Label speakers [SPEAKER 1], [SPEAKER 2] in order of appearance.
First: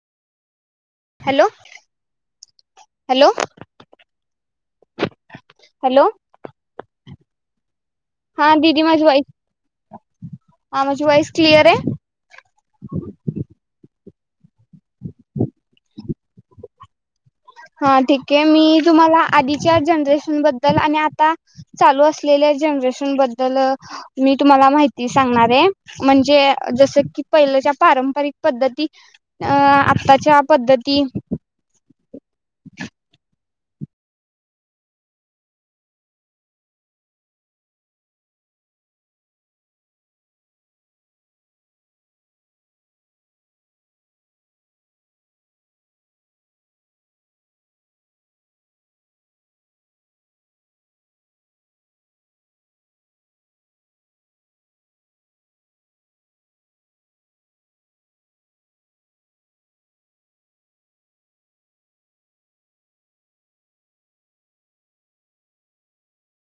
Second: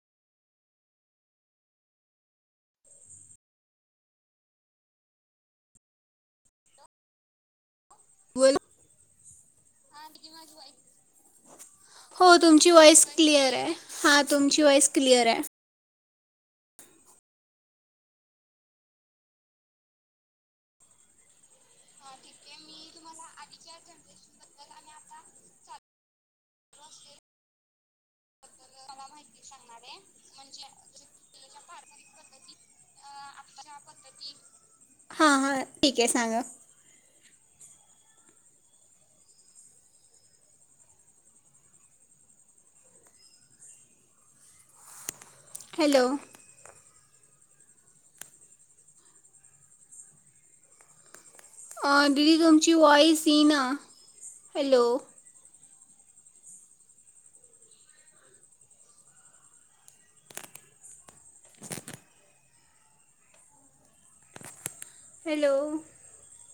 [SPEAKER 1] Hello, hello, hello - हा
[SPEAKER 2] बोल
[SPEAKER 1] दीदी माझी वॉइस हा माझी वॉइस क्लिअरे.
[SPEAKER 2] हा तुम्- ची वॉइस क्लअरे.
[SPEAKER 1] हा ठीके मी तुम्हाला आधीच्या जनरेशन बद्दल आणि आता चालू असलेल्या जनरेशन बद्दल मी तुम्हाला माहिती सांगणारे म्हणजे जस की पहिल्याच्या पारंपरिक पद्धती- अं आत्ताच्या पद्धती- [inaudible]
[SPEAKER 2] हा हा ठीके सांगा. हॅलो- दिदी तुमची वॉईस येईना हॅलो- हॅलो-